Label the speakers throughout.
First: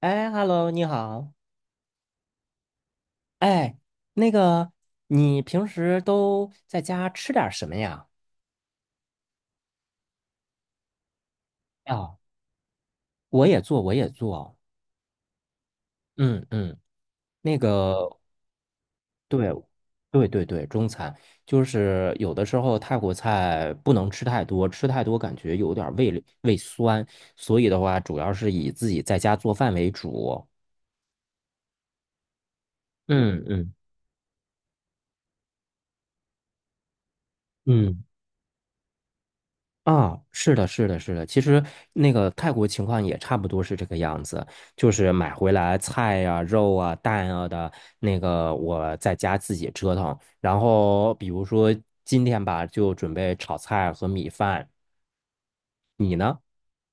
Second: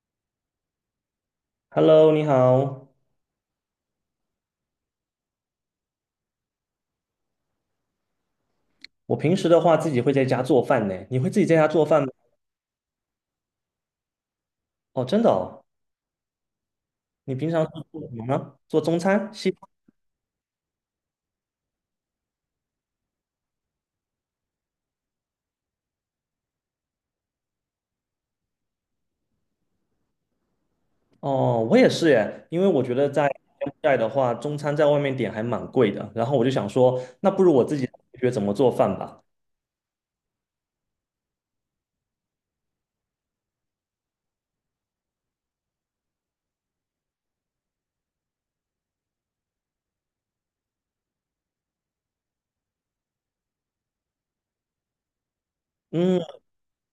Speaker 1: 哎，Hello，你好。
Speaker 2: Hello，你好。
Speaker 1: 哎，那个，你平时都在家吃点儿什么呀？
Speaker 2: 我平时的话自己会在家做饭呢。你会自己在家做饭吗？
Speaker 1: 啊，我也做，我也做。
Speaker 2: 哦，真的哦。
Speaker 1: 嗯嗯，
Speaker 2: 你平
Speaker 1: 那
Speaker 2: 常是做什
Speaker 1: 个，
Speaker 2: 么呢？做中餐、西
Speaker 1: 对，
Speaker 2: 餐
Speaker 1: 对对对，中餐就是有的时候泰国菜不能吃太多，吃太多感觉有点儿胃里胃酸，所以的话，主要是以自己在家做饭为主。
Speaker 2: 哦，我也是耶。因为我觉得在
Speaker 1: 嗯
Speaker 2: 柬
Speaker 1: 嗯
Speaker 2: 埔寨的话，中餐在外面点还蛮贵的。然后我就想说，那不如我自己
Speaker 1: 嗯。
Speaker 2: 学怎么做饭吧。
Speaker 1: 啊，是的，是的，是的。其实那个泰国情况也差不多是这个样子，就是买回来菜呀、肉啊、蛋啊的，那个我在家自己折腾。然后比如说今天吧，就准备炒菜和米饭。你
Speaker 2: 嗯，
Speaker 1: 呢？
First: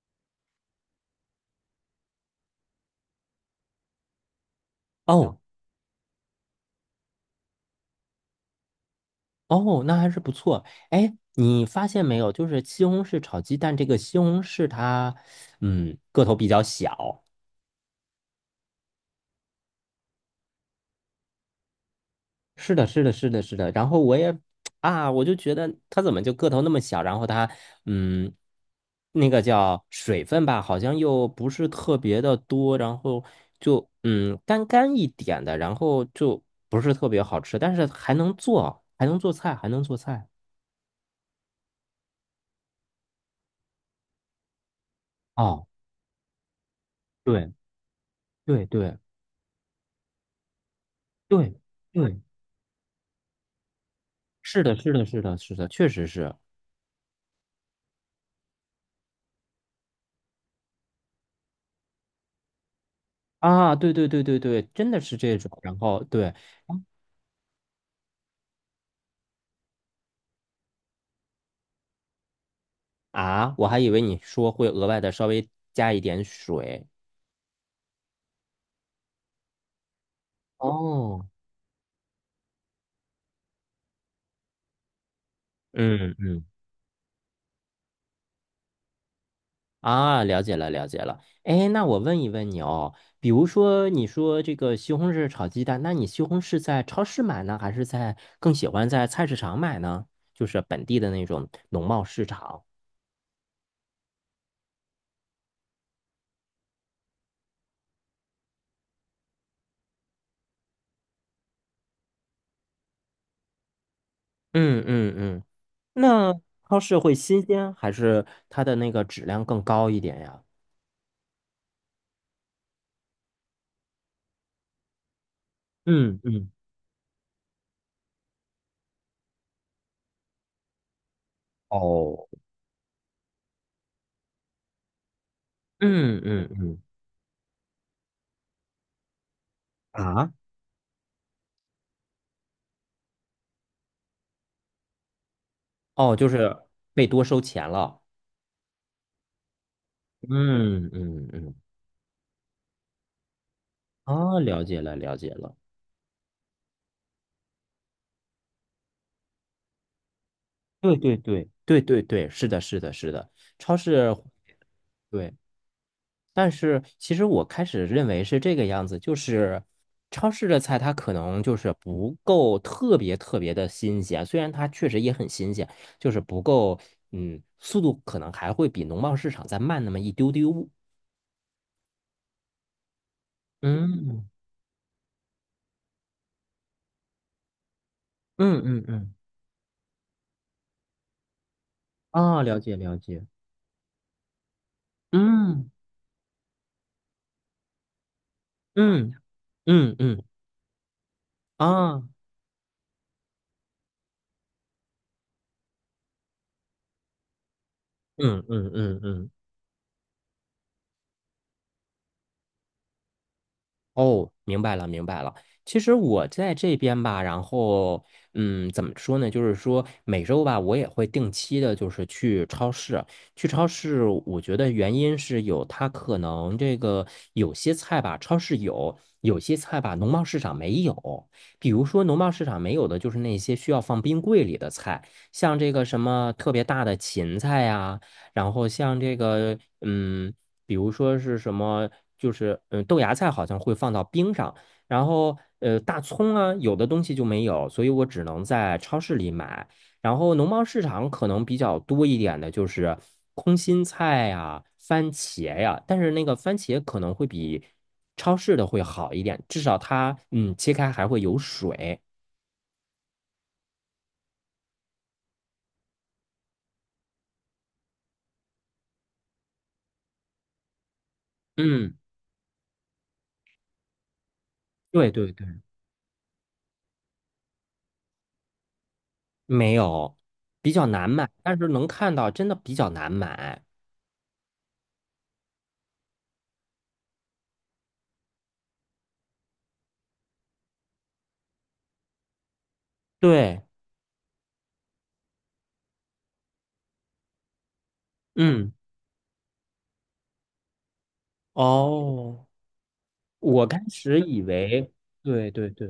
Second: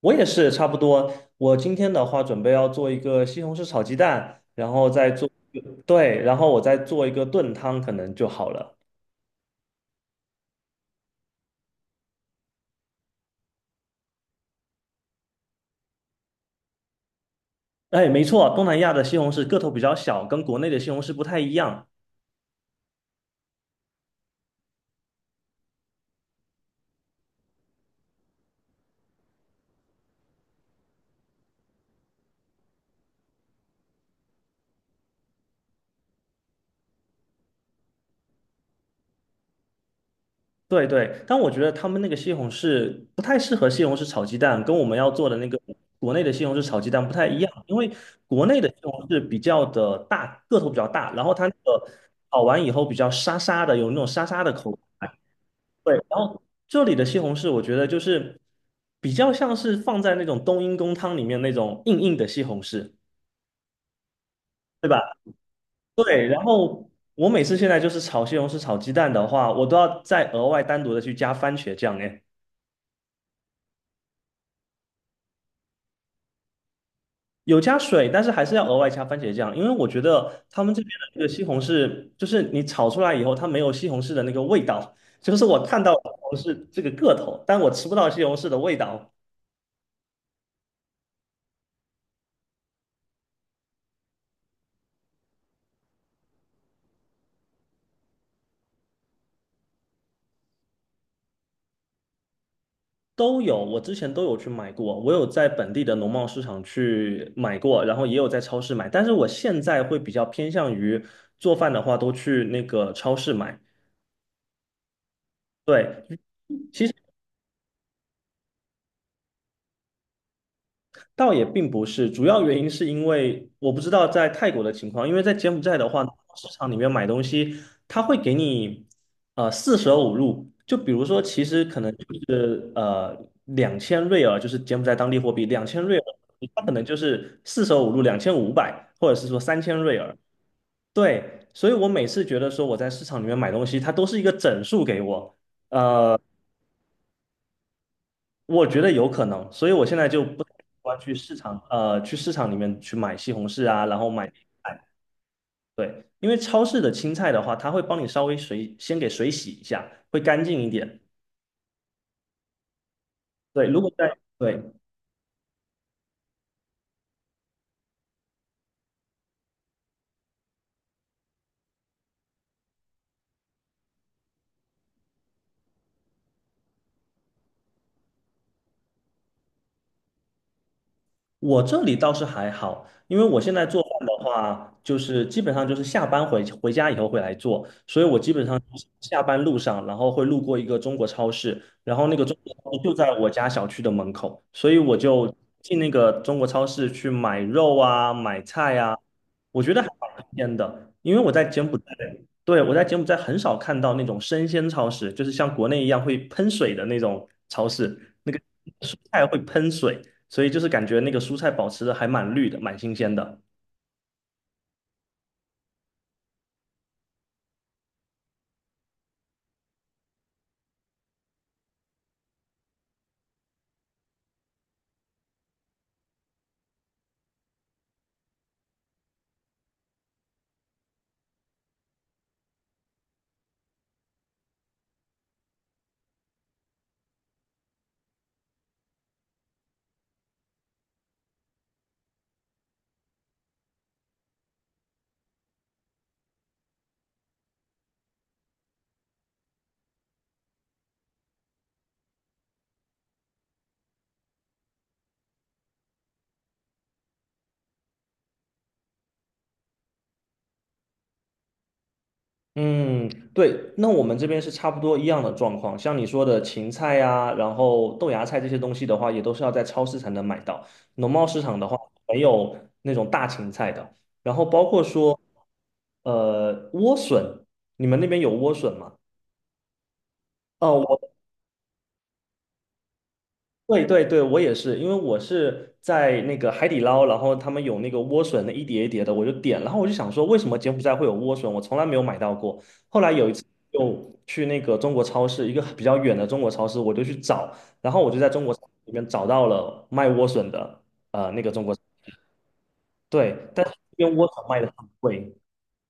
Speaker 2: 我也是差不多。我今天的话准备要做一个西红柿炒鸡蛋，然后再做，
Speaker 1: 哦
Speaker 2: 对，然后我再做一个炖汤，可能就好了。
Speaker 1: 哦，那还是不错。哎，你发现没有，就是西红柿炒鸡蛋这个西红柿它，嗯，个头比较小，
Speaker 2: 哎，没错，东南亚的西红柿个头比较小，跟国内的西红柿不太一样。
Speaker 1: 是的，是的，是的，是的。然后我也 啊，我就觉得它怎么就个头那么小？然后它，嗯，那个叫水分吧，好像又不是特别的多，然后就干干一点的，然后就不是特别好吃，但是还能做，还能做菜，还能做菜。
Speaker 2: 对对，但我觉得他们那个西红柿不太适合西红柿炒鸡蛋，跟我们要做的那个
Speaker 1: 哦，
Speaker 2: 国内的西红柿炒鸡蛋不太一样，
Speaker 1: 对
Speaker 2: 因为国内
Speaker 1: 对
Speaker 2: 的西红
Speaker 1: 对
Speaker 2: 柿比较的大，个头比较大，然后它那
Speaker 1: 对
Speaker 2: 个
Speaker 1: 对，
Speaker 2: 炒完以后比较沙沙的，有那种沙沙的
Speaker 1: 是
Speaker 2: 口
Speaker 1: 的，是的，
Speaker 2: 感。
Speaker 1: 是的，是的，确
Speaker 2: 对，
Speaker 1: 实
Speaker 2: 然
Speaker 1: 是
Speaker 2: 后这里的西红柿我觉得就是比较像是放在那种冬阴功汤里面那种硬硬的西红柿，
Speaker 1: 啊，对对对对对，
Speaker 2: 对
Speaker 1: 真的
Speaker 2: 吧？
Speaker 1: 是这种。然后
Speaker 2: 对，
Speaker 1: 对。
Speaker 2: 然后我每次现在就是炒西红柿、炒鸡蛋的话，我都要再额外单独的去加番茄酱。哎，
Speaker 1: 啊，我还以为你说会额外的稍微加一点水。
Speaker 2: 有加水，但是还是要额外加番茄酱，因为我觉得他们这边的这
Speaker 1: 哦，
Speaker 2: 个西红柿，就是你炒出来以后，它没有西红柿的那个味道。就是我看到了西
Speaker 1: 嗯嗯，
Speaker 2: 红柿这个个头，但我吃不到西红柿的味道。
Speaker 1: 啊，了解了了解了。哎，那我问一问你哦，比如说你说这个西红柿炒鸡蛋，那你西红柿在超市买呢，还是在更喜欢在菜市场买呢？就是本地的那种农贸市场。
Speaker 2: 都有，我之前都有去买过，我有在本地的农贸市场去买过，然后也有在超市买，但是我现在会比较偏向于做饭的话，都去那个超市买。
Speaker 1: 嗯嗯嗯，
Speaker 2: 对，
Speaker 1: 那超
Speaker 2: 其实
Speaker 1: 市会新鲜，还是它的那个质量更高一点呀？
Speaker 2: 倒也并不是，主要原因是因为我不知道在泰国的情况，因为在柬埔寨的话，
Speaker 1: 嗯
Speaker 2: 市
Speaker 1: 嗯，
Speaker 2: 场里面买东西，他会给你四舍五入，就比如说，其实可能就
Speaker 1: 哦，
Speaker 2: 是两千瑞尔，就是柬埔寨当地货币两千瑞尔，
Speaker 1: 嗯嗯
Speaker 2: 它可
Speaker 1: 嗯，
Speaker 2: 能就是四舍五入2500，或者是说3000瑞尔。
Speaker 1: 啊？
Speaker 2: 对，所以我每次觉得说我在市场里面买东西，它都是一个整数给我。
Speaker 1: 哦，
Speaker 2: 呃。
Speaker 1: 就是被多收钱了。
Speaker 2: 我觉得有可能，所以我现在就不太喜
Speaker 1: 嗯
Speaker 2: 欢去
Speaker 1: 嗯
Speaker 2: 市
Speaker 1: 嗯，
Speaker 2: 场，呃，去市场里面去买西红柿啊，然后买，
Speaker 1: 啊，了解了，了解了。
Speaker 2: 对，因为超市的青菜的话，它会帮你稍微水，先给水洗一下，会干净一
Speaker 1: 对
Speaker 2: 点。
Speaker 1: 对对对对对，是的，是的，是的，
Speaker 2: 对，
Speaker 1: 超
Speaker 2: 如果
Speaker 1: 市，
Speaker 2: 在，对，
Speaker 1: 对。但是其实我开始认为是这个样子，就是超市的菜它可能就是不够特别特别的新鲜，虽然它确实也很新鲜，就是不够，嗯，速度可能还会比农贸市场再慢那么一丢丢。
Speaker 2: 我这里倒是还好，因为我现在做饭的
Speaker 1: 嗯
Speaker 2: 话，就是基本上就是下班回家以后会来做，所以我基本上
Speaker 1: 嗯
Speaker 2: 就
Speaker 1: 嗯
Speaker 2: 是
Speaker 1: 嗯，
Speaker 2: 下班路上，然后会路过一个中国超市，然后那个中
Speaker 1: 啊，
Speaker 2: 国
Speaker 1: 了解
Speaker 2: 超市就
Speaker 1: 了
Speaker 2: 在
Speaker 1: 解。
Speaker 2: 我家小区的门口，所以我就
Speaker 1: 嗯
Speaker 2: 进那个中国超市去买肉啊、买菜啊，
Speaker 1: 嗯。
Speaker 2: 我觉得还
Speaker 1: 嗯
Speaker 2: 蛮
Speaker 1: 嗯
Speaker 2: 新鲜的，因为我在柬埔寨，
Speaker 1: 啊，
Speaker 2: 对，我在柬埔寨很少看到那种生鲜超市，就是像国内一样会喷水的那种超市，那个
Speaker 1: 嗯嗯
Speaker 2: 蔬
Speaker 1: 嗯
Speaker 2: 菜
Speaker 1: 嗯，
Speaker 2: 会喷水。所以就是感觉那个蔬菜保持的还蛮绿的，蛮新鲜的。
Speaker 1: 哦，明白了明白了。其实我在这边吧，然后嗯，怎么说呢？就是说每周吧，我也会定期的，就是去超市。去超市，我觉得原因是有它可能这个有些菜吧，超市有；有些菜吧，农贸市场没有。比如说农贸市场没有的，就是那些需要放冰柜里的菜，像这个什么特别大的芹菜呀。然后像这个，嗯，比如说是什么，就是豆芽菜好像会放到冰上，然后大葱啊，有的东西就没有，所以我只能在超市里买。然后农贸市场可能比较多一点的就是空心菜呀、番茄呀，但是那个番茄可能会比超市的会好一点，至少它切开还会有水。
Speaker 2: 嗯，对，那我们这边是差不多一样的状况。像你说的芹菜呀、然后豆芽菜这些东西的话，也都是要在超市才能买到。农贸市场的话，
Speaker 1: 嗯，
Speaker 2: 没有那种大芹菜的。然后包括
Speaker 1: 对
Speaker 2: 说，
Speaker 1: 对对，
Speaker 2: 莴笋，你们那边有莴笋吗？
Speaker 1: 没有，比
Speaker 2: 哦，
Speaker 1: 较难
Speaker 2: 我。
Speaker 1: 买，但是能看到真的比较难买。
Speaker 2: 对对对，我也是，因为我是在那个海底捞，然后他们有那个莴笋的一碟一碟的，我就点，然后我就想说，为什么柬埔寨会有莴笋？我从来没有买到过。后来有一次
Speaker 1: 对，
Speaker 2: 就去那个中国超市，一个比较远的中国超市，我就去找，然后我就在中国超市
Speaker 1: 嗯，
Speaker 2: 里面找到了卖莴笋的，那个中国，
Speaker 1: 哦。
Speaker 2: 对，但
Speaker 1: 我
Speaker 2: 是
Speaker 1: 开
Speaker 2: 这边
Speaker 1: 始
Speaker 2: 莴
Speaker 1: 以
Speaker 2: 笋卖的很
Speaker 1: 为，
Speaker 2: 贵。
Speaker 1: 对对对，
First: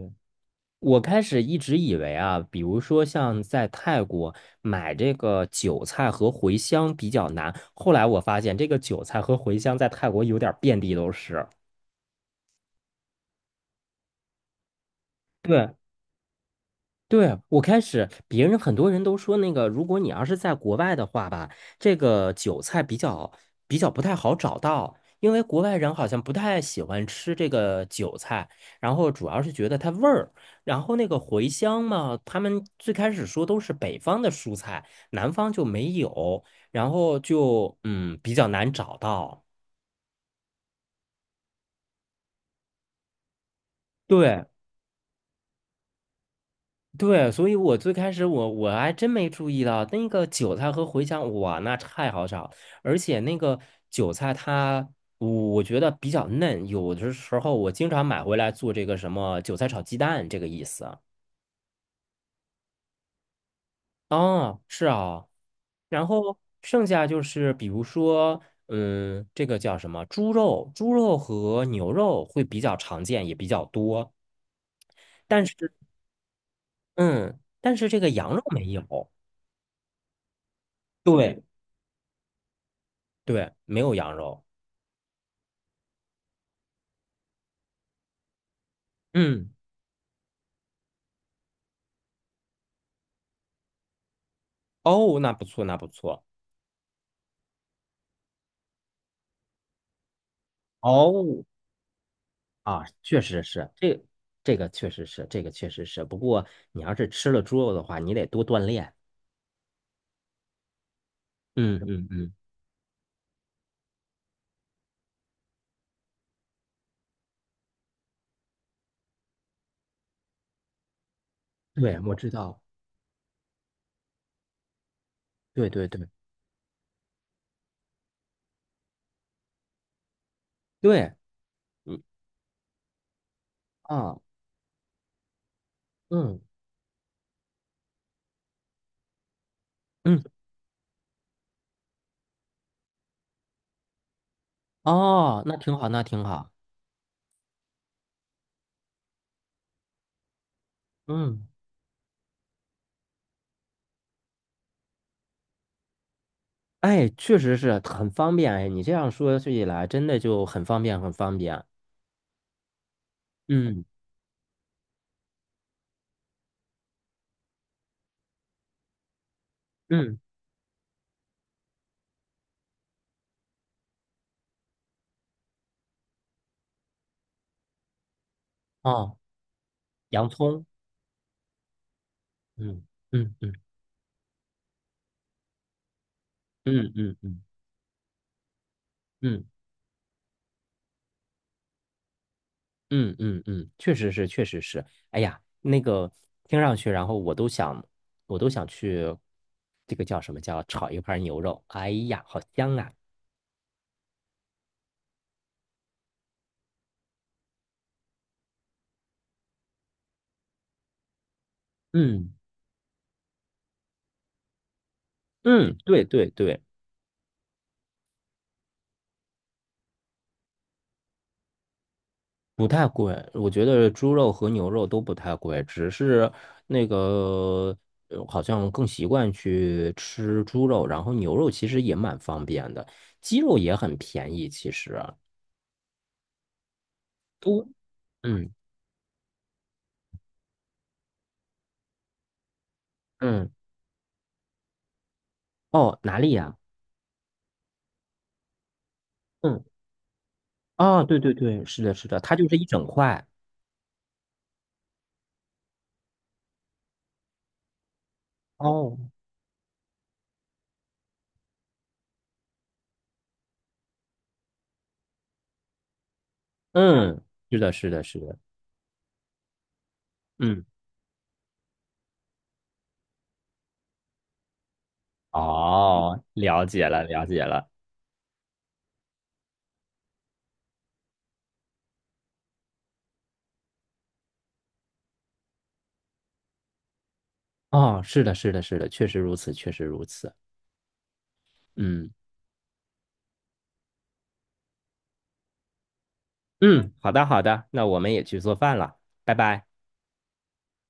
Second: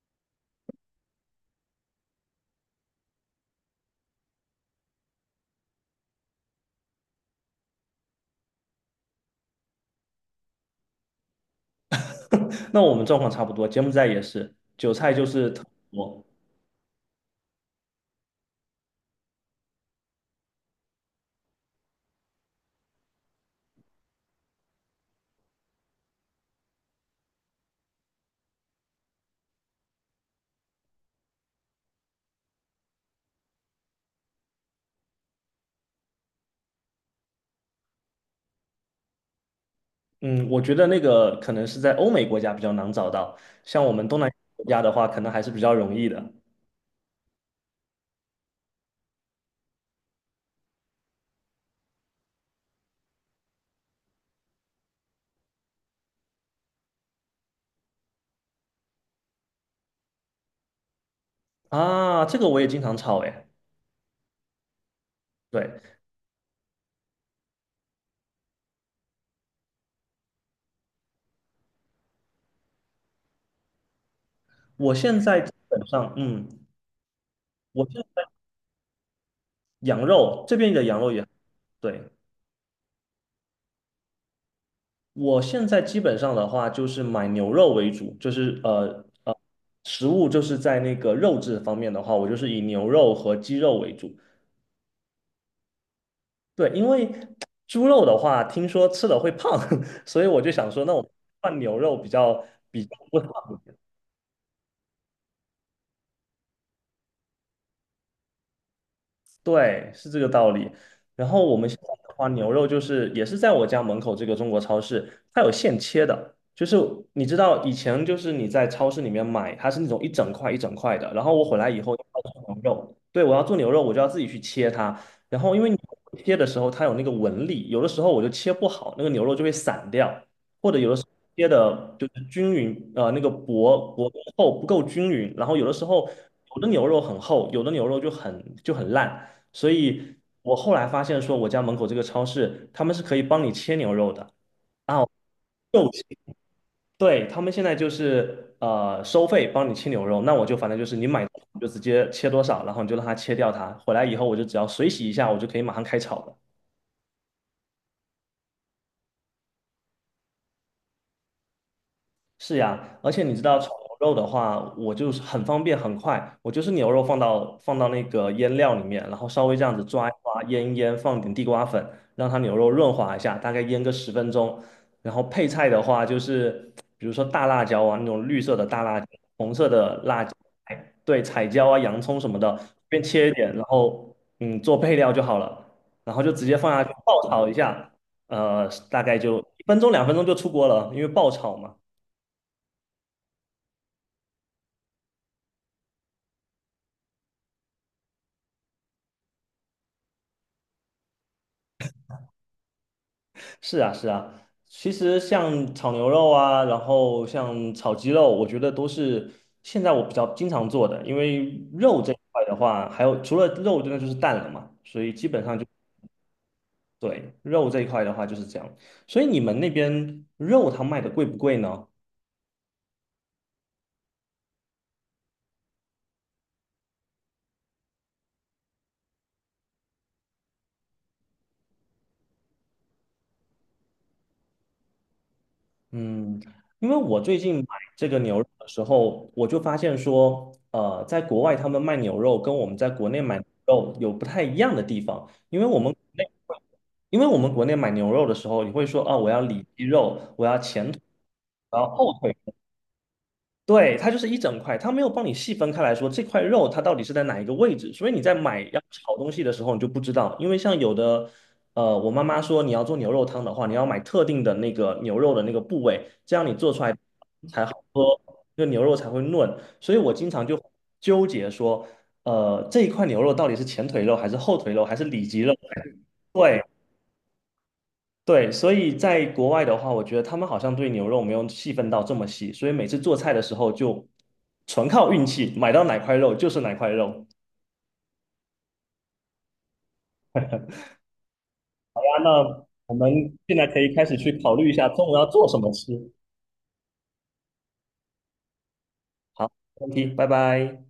Speaker 1: 我开始一直以为啊，比如说像在泰国买这个韭菜和茴香比较难，后来我发现这个韭菜和茴香在泰国有点儿遍地都是。
Speaker 2: 那我们状况差不多，柬埔寨也是，韭菜就是特别
Speaker 1: 对。
Speaker 2: 多
Speaker 1: 对，我开始，别人很多人都说那个，如果你要是在国外的话吧，这个韭菜比较不太好找到，因为国外人好像不太喜欢吃这个韭菜，然后主要是觉得它味儿，然后那个茴香嘛，他们最开始说都是北方的蔬菜，南方就没有，然后就比较难找到。
Speaker 2: 嗯，我觉得那个可能是在欧美国家比较难找到，像我们东南亚
Speaker 1: 对。
Speaker 2: 国家的话，可能还是比较容易的
Speaker 1: 对，所以我最开始我还真没注意到那个韭菜和茴香，哇，那太好炒，而且那个韭菜它，我觉得比较嫩，有的时候我经常买回来做这个什么韭菜炒鸡蛋这个意思。
Speaker 2: 啊。这个我也经常炒诶。
Speaker 1: 啊，是啊，
Speaker 2: 对，
Speaker 1: 然后剩下就是比如说，嗯，这个叫什么猪肉，猪肉和牛肉会比较常见，也比较多，
Speaker 2: 我现在
Speaker 1: 但
Speaker 2: 基
Speaker 1: 是
Speaker 2: 本上，嗯，
Speaker 1: 嗯，但
Speaker 2: 我
Speaker 1: 是这
Speaker 2: 现
Speaker 1: 个
Speaker 2: 在
Speaker 1: 羊肉没有，
Speaker 2: 羊肉这边的羊肉也
Speaker 1: 对
Speaker 2: 对，
Speaker 1: 对，没有羊肉。
Speaker 2: 我现在基本上的话就是买牛肉为主，就是
Speaker 1: 嗯，
Speaker 2: 食物就是在那个肉质方面的话，我就是以牛肉和鸡肉为主。
Speaker 1: 哦，那不错，那不错。
Speaker 2: 对，因为猪肉的话，听说吃了会胖，所以我就想说，那我
Speaker 1: 哦，
Speaker 2: 换牛肉比较
Speaker 1: 啊，
Speaker 2: 比较不
Speaker 1: 确实
Speaker 2: 胖。
Speaker 1: 是，这这个确实是，这个确实是。不过你要是吃了猪肉的话，你得多锻炼。
Speaker 2: 对，是这个道理。然后我们现
Speaker 1: 嗯
Speaker 2: 在
Speaker 1: 嗯
Speaker 2: 的话，
Speaker 1: 嗯，
Speaker 2: 牛肉就是也是在我家门口这个中国超市，它有现切的。就是你知道以前就是你在超市里面买，它是那种一整块一整块的。然后我回来以后
Speaker 1: 对，我
Speaker 2: 要
Speaker 1: 知
Speaker 2: 做牛
Speaker 1: 道。
Speaker 2: 肉，对，我要做牛肉，我就要自己去切它。然后因为
Speaker 1: 对
Speaker 2: 你
Speaker 1: 对对
Speaker 2: 切的时候它有那个纹理，有的时候我就切不好，那个牛肉就会散掉，或者有的时候
Speaker 1: 对，
Speaker 2: 切的
Speaker 1: 嗯
Speaker 2: 就是均匀，呃，那个薄薄
Speaker 1: 啊，
Speaker 2: 厚不够均匀。然后有的时候
Speaker 1: 嗯
Speaker 2: 有的牛肉很厚，有的牛肉就很烂。所以
Speaker 1: 嗯，
Speaker 2: 我后来发现说，我家门口这个超市他们是可以帮你切牛肉的啊，
Speaker 1: 哦，那挺
Speaker 2: 肉
Speaker 1: 好，那
Speaker 2: 切，
Speaker 1: 挺好。
Speaker 2: 对，他们现在就是收费帮你切牛肉，那我就反正就是你买
Speaker 1: 嗯，
Speaker 2: 你就直接切多少，然后你就让他切掉它，回来以后我就只要水洗一下，我就可以马上开炒了。
Speaker 1: 哎，确实是很方便。哎，你这样说起来，真的就很方便，很方便。
Speaker 2: 是呀，而且你知道炒
Speaker 1: 嗯
Speaker 2: 牛肉的话，我就是很方便很快，我就是牛肉放到那个腌料里面，然后稍微这样子抓一
Speaker 1: 嗯，
Speaker 2: 抓，腌一腌，放点地瓜粉，让它牛肉润滑一下，大概腌个10分钟。然后配菜的话，就是比如说大辣椒啊，那种绿色的大辣椒、
Speaker 1: 哦，
Speaker 2: 红色的辣
Speaker 1: 洋
Speaker 2: 椒，
Speaker 1: 葱。
Speaker 2: 哎对，彩椒啊、洋葱什么的，随
Speaker 1: 嗯
Speaker 2: 便切一
Speaker 1: 嗯
Speaker 2: 点，
Speaker 1: 嗯
Speaker 2: 然后嗯做配料就好了，然后就直接放下去
Speaker 1: 嗯嗯
Speaker 2: 爆
Speaker 1: 嗯
Speaker 2: 炒一下，大概就
Speaker 1: 嗯。
Speaker 2: 1分钟2分钟就出锅了，因为爆炒嘛。
Speaker 1: 嗯嗯嗯，确实是，确实是。哎呀，那个听上去，然后我都想，我都想去，这个叫什么叫炒一盘牛肉？哎呀，好香啊！
Speaker 2: 是啊，是啊，其实像炒牛肉啊，然后像炒鸡肉，我觉得都是现在我比较经常做的，因为肉这一
Speaker 1: 嗯
Speaker 2: 块的话，还有除了肉，真的就是蛋了嘛，所以基本上就
Speaker 1: 嗯，对对对，
Speaker 2: 对肉这一块的话就是这样。所以你们那边肉它卖的贵不贵呢？
Speaker 1: 不太贵，我觉得猪肉和牛肉都不太贵，只是那个好像更习惯去吃猪肉，然后牛肉其实也蛮方便的，鸡肉也很便宜，其实
Speaker 2: 嗯，因为我最近买
Speaker 1: 都
Speaker 2: 这个牛肉
Speaker 1: 嗯
Speaker 2: 的时候，我就发现说，在国外他们卖牛肉跟我们在国内买牛
Speaker 1: 嗯
Speaker 2: 肉有不太一样的地方，因为我们
Speaker 1: 哦，
Speaker 2: 国
Speaker 1: 哪
Speaker 2: 内，
Speaker 1: 里呀？
Speaker 2: 因为我们国内买牛肉的时候，你会说啊，我要
Speaker 1: 嗯。
Speaker 2: 里脊肉，我要前腿，
Speaker 1: 啊，对对对，
Speaker 2: 我
Speaker 1: 是
Speaker 2: 要
Speaker 1: 的，是
Speaker 2: 后
Speaker 1: 的，
Speaker 2: 腿。
Speaker 1: 它就是一整块。
Speaker 2: 对，它就是一整块，它没有帮你细分开来说这块肉它到底是在哪一个位置，所以你在买要
Speaker 1: 哦，
Speaker 2: 炒东西的时候你就不知道，因为像有的，我妈妈说你要做牛肉汤的话，你要买特定的那个牛肉的那个部位，这样你做出来
Speaker 1: 嗯，是
Speaker 2: 才好
Speaker 1: 的，是
Speaker 2: 喝，
Speaker 1: 的，是的，
Speaker 2: 这牛肉才会嫩，所以我经常就
Speaker 1: 嗯，
Speaker 2: 纠结说，这一块牛肉到底是前腿肉还是后腿肉还是里脊肉？
Speaker 1: 哦，
Speaker 2: 对。
Speaker 1: 了解了，了解了。
Speaker 2: 对，所以在国外的话，我觉得他们好像对牛肉没有细分到这么细，所以每次做菜的时候就纯靠运气，买到哪块肉就是哪块肉。
Speaker 1: 哦，是的，是的，是的，确实如此，确实如此。
Speaker 2: 啊
Speaker 1: 嗯
Speaker 2: 那我们现在可以开始去考虑一下中午要做什么吃。
Speaker 1: 嗯，好的，好的，那我们也去做饭了，拜
Speaker 2: 好，
Speaker 1: 拜。
Speaker 2: 没问题，拜拜。